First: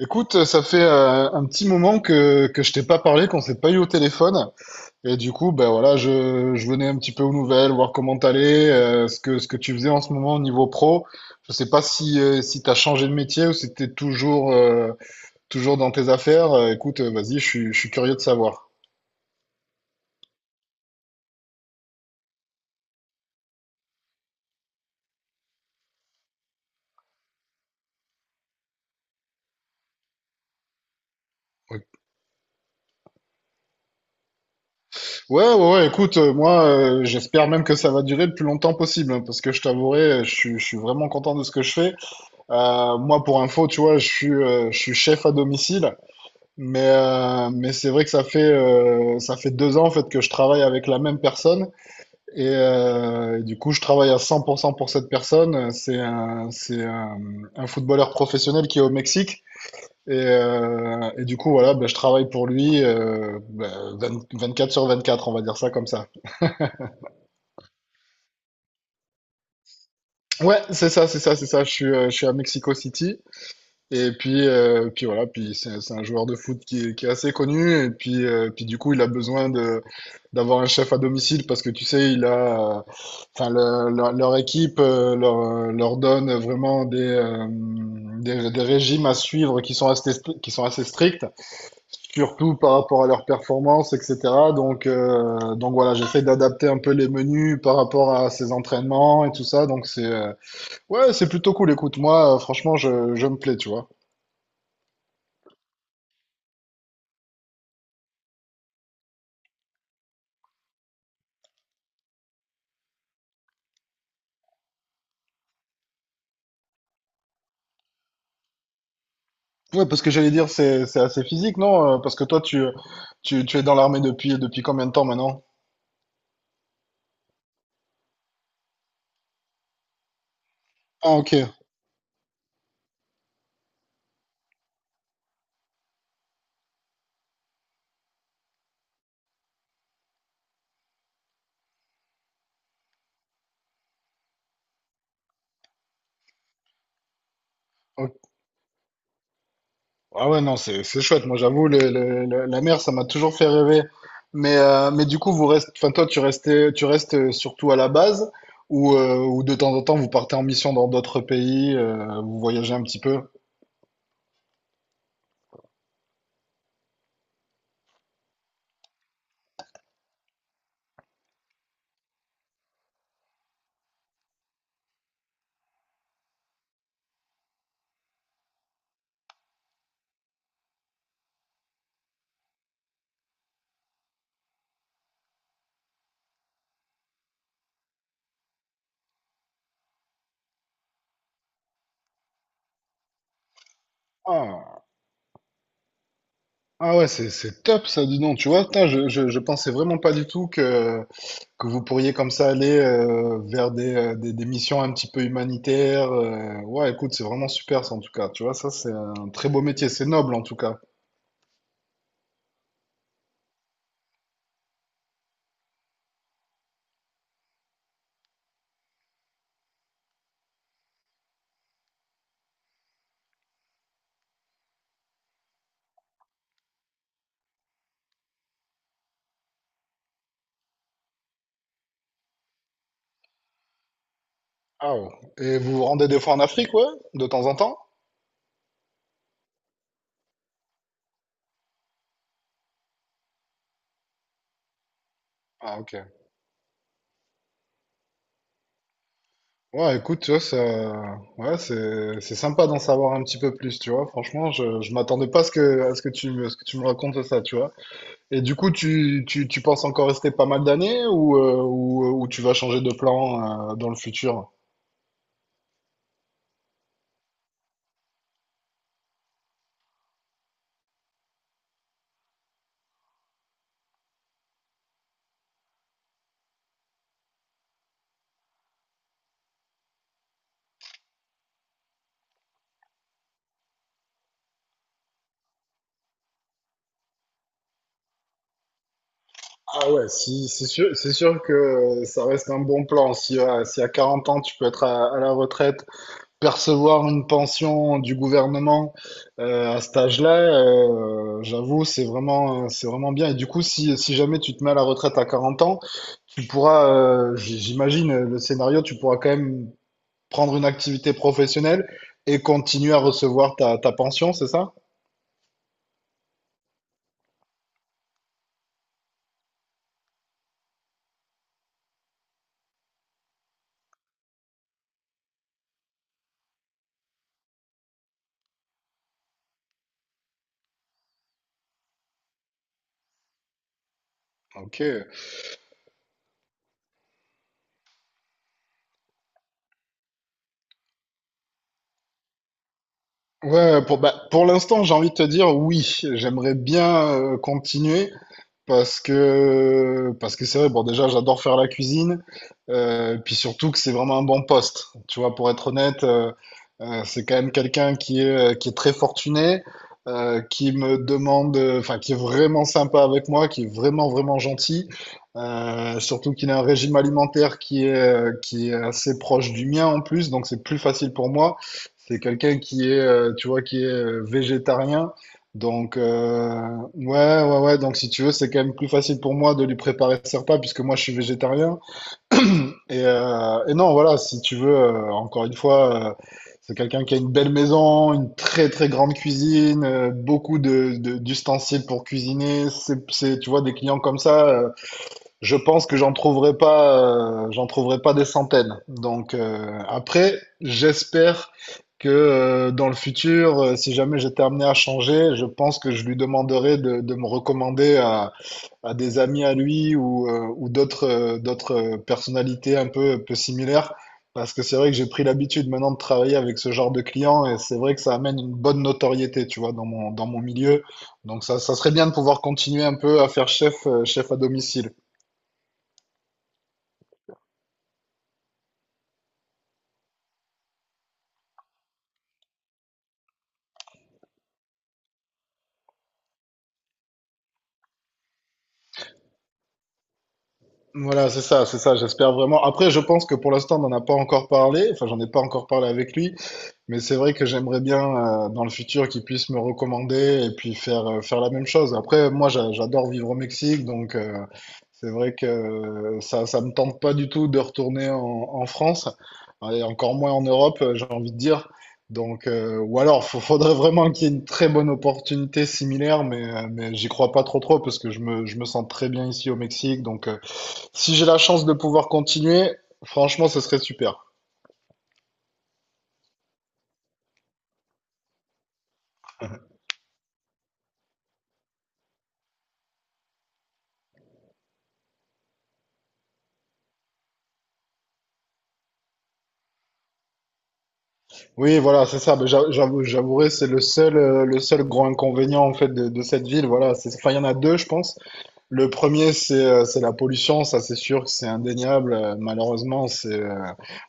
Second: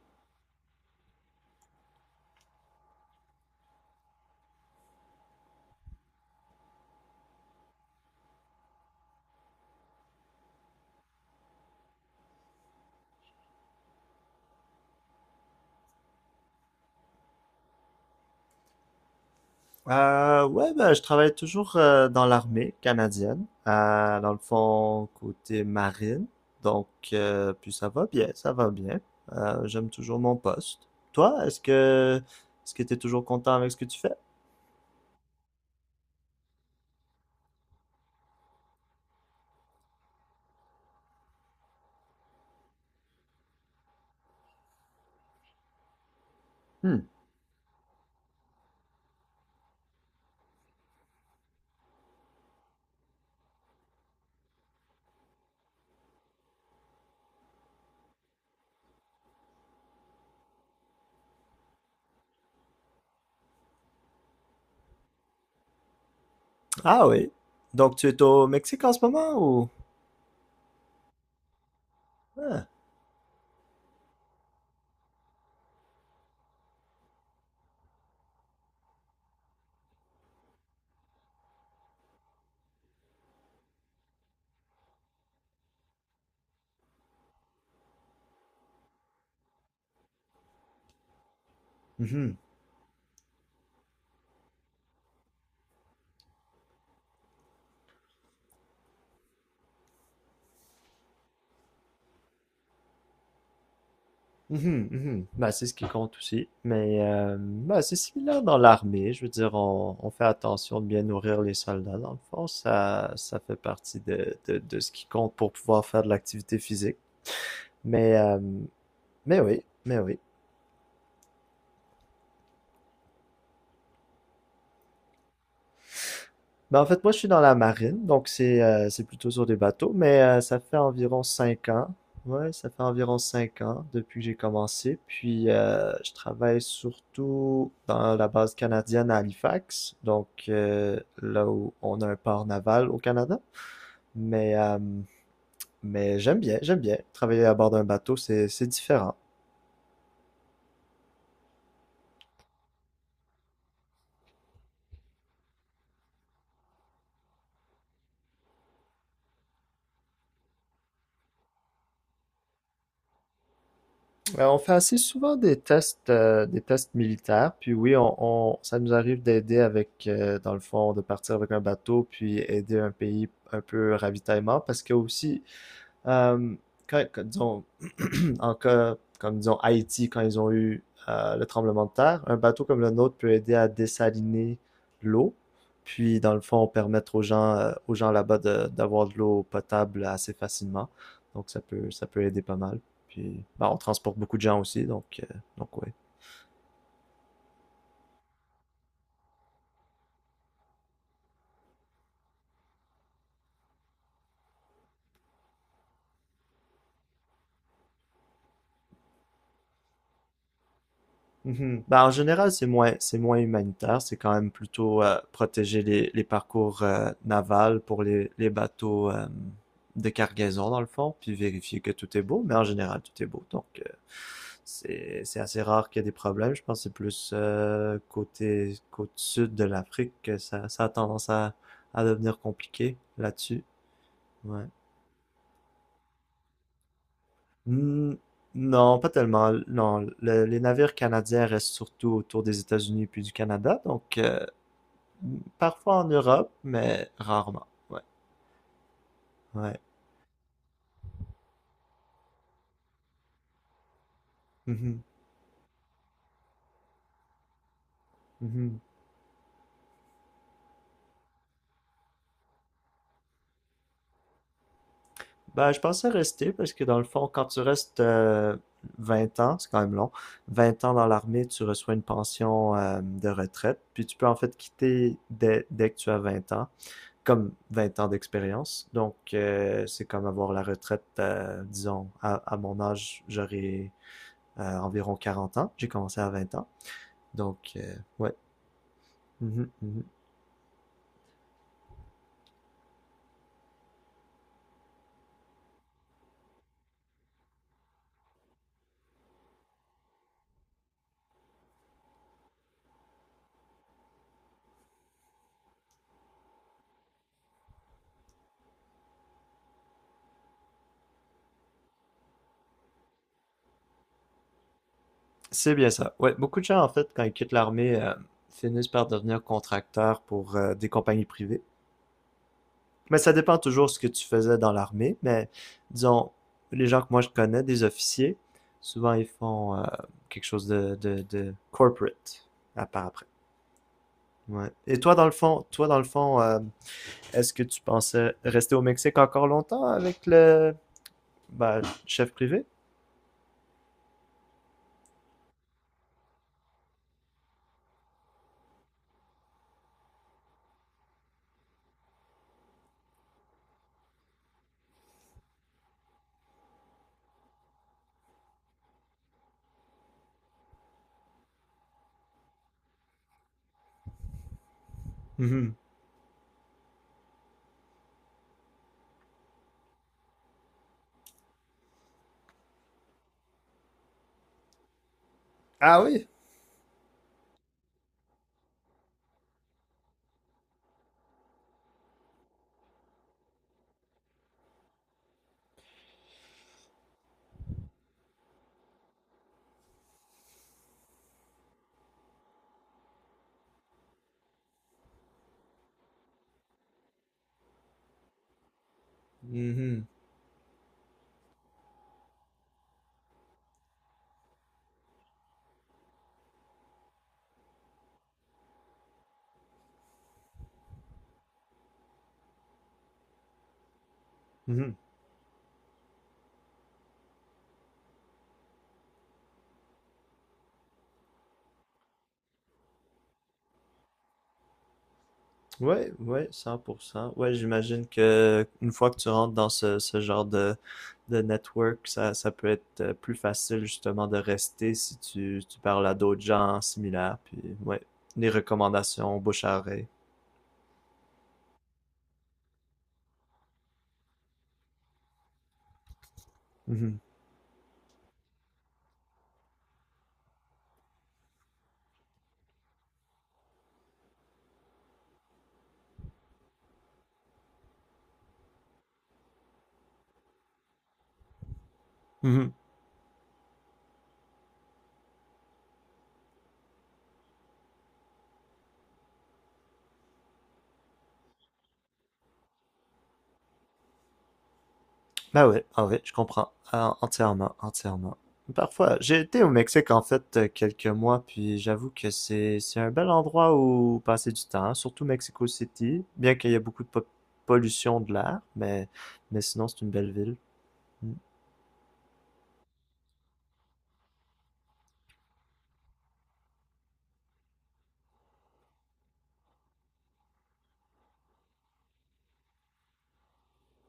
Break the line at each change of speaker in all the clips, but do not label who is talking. Écoute, ça fait un petit moment que je t'ai pas parlé, qu'on s'est pas eu au téléphone. Et du coup, ben voilà, je venais un petit peu aux nouvelles, voir comment t'allais, ce que tu faisais en ce moment au niveau pro. Je sais pas si, si t'as changé de métier ou si t'es toujours, toujours dans tes affaires. Écoute, vas-y, je suis curieux de savoir.
Ouais, ben, je travaille toujours dans l'armée canadienne, dans le fond, côté marine. Donc, puis ça va bien, ça va bien. J'aime toujours mon poste. Toi, est-ce
Ouais,
que est-ce que t'es toujours content avec ce que tu fais?
ouais, ouais, écoute, moi, j'espère même que ça va durer le plus longtemps possible, hein, parce que je t'avouerai, je suis vraiment content de ce que je fais. Moi, pour info, tu vois, je suis chef à domicile.
Hmm.
Mais c'est vrai que ça fait 2 ans en fait que je travaille avec la même personne et du coup je travaille à 100% pour cent pour cette personne. C'est un footballeur professionnel qui est au Mexique et du coup voilà, ben, je travaille pour lui 20 24 sur 24, on va dire ça comme ça.
Ah oui. Donc, tu es au Mexique en ce moment ou?
Ouais, c'est ça, c'est ça, c'est ça. Je suis à
Ah.
Mexico City. Et puis, puis voilà, puis c'est un joueur de foot qui est assez connu. Et puis, puis du coup, il a besoin de d'avoir un chef à domicile parce que tu sais, il a, enfin, leur équipe leur donne vraiment des, des régimes à suivre qui sont assez stricts,
Mhm.
surtout par rapport à leur performance, etc. Donc voilà, j'essaie d'adapter un peu les menus par rapport à ses entraînements et tout ça. Donc c'est ouais, c'est plutôt cool. Écoute, moi, franchement, je me plais, tu vois.
Mhm, mhm. Bah, c'est ce qui compte aussi. Mais bah, c'est similaire dans l'armée. Je veux dire, on fait attention de bien nourrir les soldats. Dans le fond, ça fait partie de ce qui compte pour pouvoir faire de l'activité physique. Mais, euh, mais oui,
Ouais,
mais
parce que
oui.
j'allais dire, c'est assez physique, non? Parce que toi, tu es dans l'armée depuis combien de temps maintenant?
Ben, en fait, moi, je suis dans la marine, donc c'est plutôt sur des bateaux, mais ça fait
Ah,
environ
ok.
cinq ans. Ouais, ça fait environ cinq ans depuis que j'ai commencé. Puis, je travaille surtout dans la base canadienne à Halifax, donc là où on a un port naval au Canada. Mais, euh, mais j'aime bien, j'aime bien. Travailler à bord d'un bateau,
Ok.
c'est différent.
Ah ouais, non, c'est chouette. Moi, j'avoue, la mer, ça m'a toujours fait rêver. Mais du coup, vous restez, enfin, toi, tu restes surtout à la base ou de temps en temps, vous partez en mission dans d'autres pays, vous voyagez un petit peu?
Ouais, on fait assez souvent des tests militaires, puis oui, ça nous arrive d'aider avec, dans le fond, de partir avec un bateau, puis aider un pays un peu ravitaillement, parce que aussi, euh, disons, en cas comme disons Haïti quand ils ont eu le tremblement de terre, un bateau comme le nôtre peut aider à dessaliner l'eau. Puis, dans le fond, permettre aux gens là-bas d'avoir de l'eau potable assez facilement. Donc, ça peut aider pas mal. Puis, ben, on transporte beaucoup de gens
Ah.
aussi. Donc, ouais.
Ah ouais, c'est top ça, dis donc. Tu vois, putain, je pensais vraiment pas du tout que vous pourriez comme ça aller vers des, des missions un petit peu humanitaires. Ouais, écoute, c'est vraiment super ça en tout cas. Tu vois, ça c'est un très beau métier, c'est noble en tout cas.
Mhm. Ben, en général, c'est moins humanitaire. C'est quand même plutôt protéger les parcours navals pour les bateaux de cargaison, dans le fond, puis vérifier que tout est beau. Mais en général, tout est beau. Donc, c'est assez rare qu'il y ait des problèmes. Je pense que c'est plus côté côte sud de l'Afrique que ça a tendance à devenir compliqué là-dessus. Ouais.
Ah ouais. Et vous vous rendez des fois en Afrique, ouais, de temps en temps?
Hmm, non, pas tellement. Non, les navires canadiens restent surtout autour des États-Unis puis du Canada, donc
Ah ok.
parfois en Europe, mais rarement. Ouais, ouais.
Ouais, écoute, tu vois, ça, ouais, c'est sympa d'en savoir un petit peu plus, tu vois. Franchement, je
Mhm,
m'attendais pas à ce que, à ce que tu me, à ce que tu me racontes ça, tu vois. Et du coup,
mhm.
tu penses encore rester pas mal d'années ou, ou tu vas changer de plan dans le futur?
Ben, je pensais rester parce que dans le fond, quand tu restes 20 ans, c'est quand même long. 20 ans dans l'armée, tu reçois une pension de retraite, puis tu peux en fait quitter dès que tu as 20 ans, comme 20 ans d'expérience. Donc, c'est comme avoir la retraite, disons, à mon âge, j'aurais environ 40 ans. J'ai commencé à 20 ans. Donc, ouais. Mhm,
Ah
mhm.
ouais, si, c'est sûr que ça reste un bon plan. Si à 40 ans, tu peux être à la retraite, percevoir une pension du gouvernement à cet âge-là, j'avoue, c'est vraiment bien. Et du coup, si jamais tu te mets à la retraite à 40 ans, tu pourras, j'imagine, le scénario, tu pourras quand même prendre une activité professionnelle et continuer à recevoir ta pension, c'est ça?
C'est bien ça. Ouais, beaucoup de gens, en fait, quand ils quittent l'armée, finissent par devenir contracteurs pour des compagnies privées. Mais ça dépend toujours ce que tu faisais dans l'armée. Mais disons, les gens que moi je connais, des officiers, souvent ils font quelque chose de corporate à part après. Ouais.
Ok.
Et toi, dans le fond, toi, dans le fond, est-ce que tu pensais rester au Mexique encore longtemps avec le bah, chef privé?
Ouais, ouais, pour, bah, pour l'instant, j'ai envie de te dire oui, j'aimerais bien continuer parce que c'est vrai, bon déjà j'adore faire la cuisine, puis surtout que c'est vraiment un bon poste. Tu vois, pour être honnête, c'est quand même quelqu'un qui est très fortuné, qui me demande, enfin qui est vraiment sympa avec moi, qui est vraiment vraiment gentil,
Mhm.
surtout qu'il a un régime alimentaire qui est assez proche du mien en plus, donc c'est plus facile pour moi. C'est quelqu'un qui est, tu vois, qui est végétarien. Donc,
Ah oui?
ouais, ouais, ouais. Donc, si tu veux, c'est quand même plus facile pour moi de lui préparer ses repas puisque moi, je suis végétarien. Et non, voilà, si tu veux, encore une fois, c'est quelqu'un qui a une belle maison, une très, très grande cuisine, beaucoup de, d'ustensiles pour cuisiner. C'est, tu vois, des clients comme ça, je pense que j'en trouverai pas des centaines. Donc
Mhm.
après, j'espère que dans le futur, si jamais j'étais amené à changer, je pense que je lui demanderai de me recommander à des amis à lui ou d'autres personnalités un peu, peu similaires. Parce que c'est vrai
Mhm.
que j'ai pris l'habitude maintenant de travailler avec ce genre de clients et c'est vrai que ça amène une bonne notoriété, tu vois, dans mon milieu. Donc ça serait bien de pouvoir continuer un peu à faire chef, chef à domicile.
Ouais, ouais, 100%. Ouais, j'imagine que une fois que tu rentres dans ce genre de network, ça peut être plus facile justement de rester si tu parles à d'autres gens similaires. Puis, ouais, les recommandations bouche à oreille.
Voilà, c'est ça, j'espère vraiment. Après, je pense que pour l'instant, on n'en a pas encore parlé, enfin, j'en ai pas encore parlé avec lui, mais c'est
Mhm.
vrai que j'aimerais bien, dans le futur, qu'il puisse me recommander et puis faire, faire la même chose. Après, moi, j'adore vivre au Mexique, donc c'est vrai que ça me tente pas du tout de retourner en France, et encore moins en Europe, j'ai envie de dire. Donc,
Mhm.
ou alors, il faudrait vraiment qu'il y ait une très bonne opportunité similaire, mais j'y crois pas trop trop, parce que je me sens très bien ici au Mexique, donc si j'ai la chance de pouvoir continuer, franchement, ce serait super.
Bah oui, ah oui, je comprends. Ah, entièrement, entièrement. Parfois, j'ai été au Mexique en fait quelques mois, puis j'avoue que c'est un bel endroit où passer du temps, hein, surtout Mexico City, bien qu'il y ait beaucoup de pollution de l'air, mais sinon c'est une belle ville. Mm.
Oui, voilà, c'est ça. Mais j'avouerai, c'est le seul grand inconvénient en fait de cette ville. Voilà, c'est, enfin, il y en a deux, je pense. Le premier, c'est la pollution. Ça, c'est sûr que c'est indéniable. Malheureusement, c'est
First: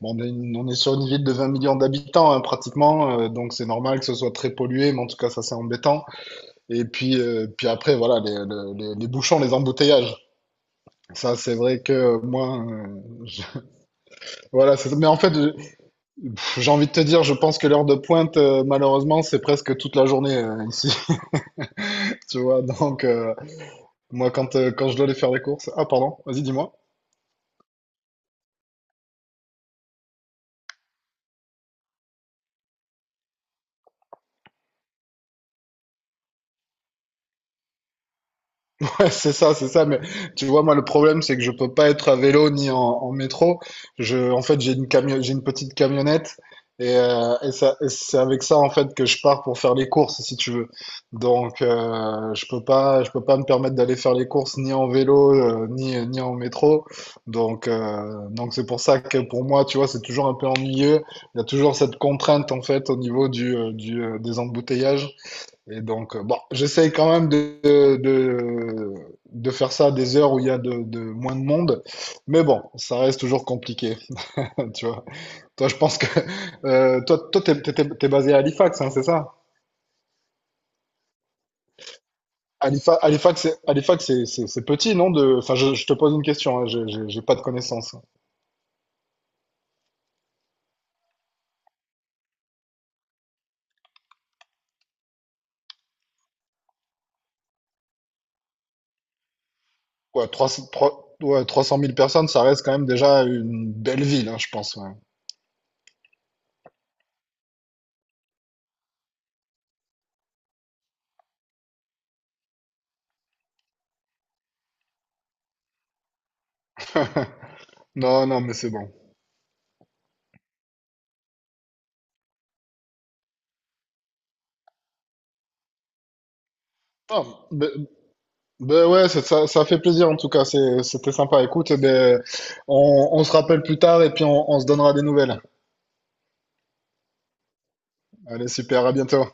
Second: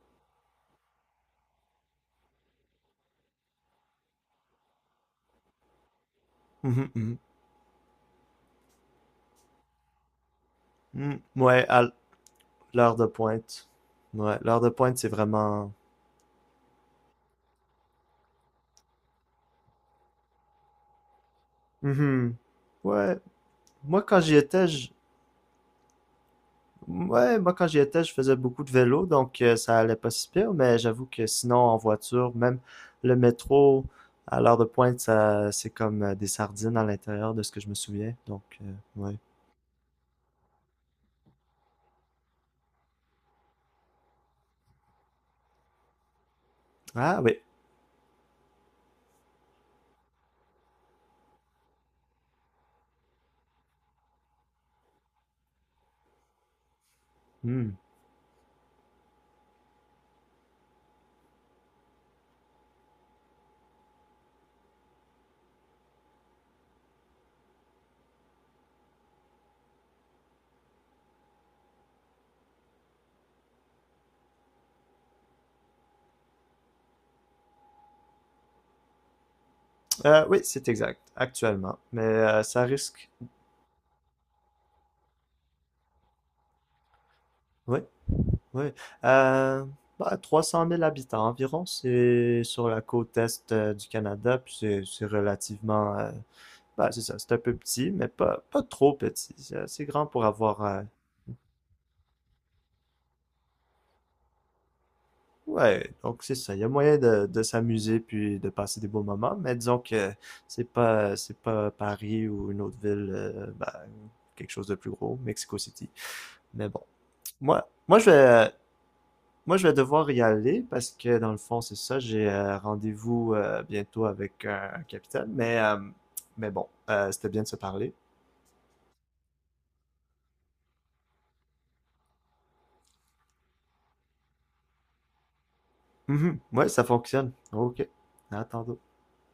bon, on est, on est sur une ville de 20 millions d'habitants hein, pratiquement, donc c'est normal que ce soit très pollué. Mais en tout cas, ça, c'est embêtant. Et
Mhm, mhm.
puis, puis après, voilà, les bouchons, les embouteillages.
Mm.
Ça, c'est
Ouais, à
vrai que moi,
l'heure de pointe. Ouais, l'heure de
voilà.
pointe
Mais
c'est
en fait,
vraiment.
J'ai envie de te dire, je pense que l'heure de pointe, malheureusement, c'est presque toute la journée ici,
Mhm.
tu vois. Donc,
Ouais, moi quand
moi,
j'y
quand,
étais,
euh, quand
j-
je dois aller faire les courses... Ah, pardon, vas-y, dis-moi.
Ouais, moi quand j'y étais, je faisais beaucoup de vélo, donc ça allait pas si pire, mais j'avoue que sinon en voiture, même le métro à l'heure de pointe, ça c'est comme des sardines à l'intérieur de ce que je me souviens. Donc
Ouais,
ouais.
c'est ça, c'est ça. Mais tu vois, moi, le problème, c'est que je peux pas être à vélo ni en métro. En fait, j'ai une petite camionnette et,
Ah oui.
et c'est avec ça en fait que je pars pour faire les courses, si tu veux. Donc, je peux pas me permettre d'aller faire les courses ni en vélo ni en métro.
Hmm.
Donc c'est pour ça que pour moi, tu vois, c'est toujours un peu ennuyeux. Il y a toujours cette contrainte en fait au niveau du des embouteillages. Et donc, bon, j'essaye quand même de faire ça à des heures où il y a de moins de monde. Mais bon, ça reste toujours compliqué. Tu vois. Toi, je pense que toi, t'es basé à Halifax, hein, c'est ça?
Oui, c'est exact, actuellement. Mais ça
Halifa-
risque.
Halifax, c'est Halifax, c'est petit, non? De... Enfin, je te pose une question, hein, j'ai pas de
Oui,
connaissances.
oui. Euh, Bah, 300 000 habitants environ, c'est sur la côte est du Canada, puis c'est relativement bah, c'est ça, c'est un peu petit, mais pas trop petit. C'est assez grand pour
Ouais,
avoir
300,
euh,
trois- ouais, 300 000 personnes, ça reste quand même déjà une belle ville, hein, je pense. Ouais.
Ouais, donc c'est ça. Il y a moyen de s'amuser puis de passer des beaux moments, mais disons que c'est pas Paris ou une autre ville, bah, quelque chose de plus gros, Mexico City. Mais bon, moi moi je
Non, non,
vais
mais c'est bon.
moi je vais devoir y aller parce que dans le fond c'est ça. J'ai rendez-vous bientôt avec un capitaine, mais bon,
Ah,
c'était bien de se
mais
parler.
ben ouais, ça fait plaisir en tout cas, c'était sympa. Écoute, eh ben, on se rappelle plus tard et puis on se donnera des nouvelles.
Mhm. Ouais, ça fonctionne. Ok, à
Allez,
tantôt.
super, à bientôt.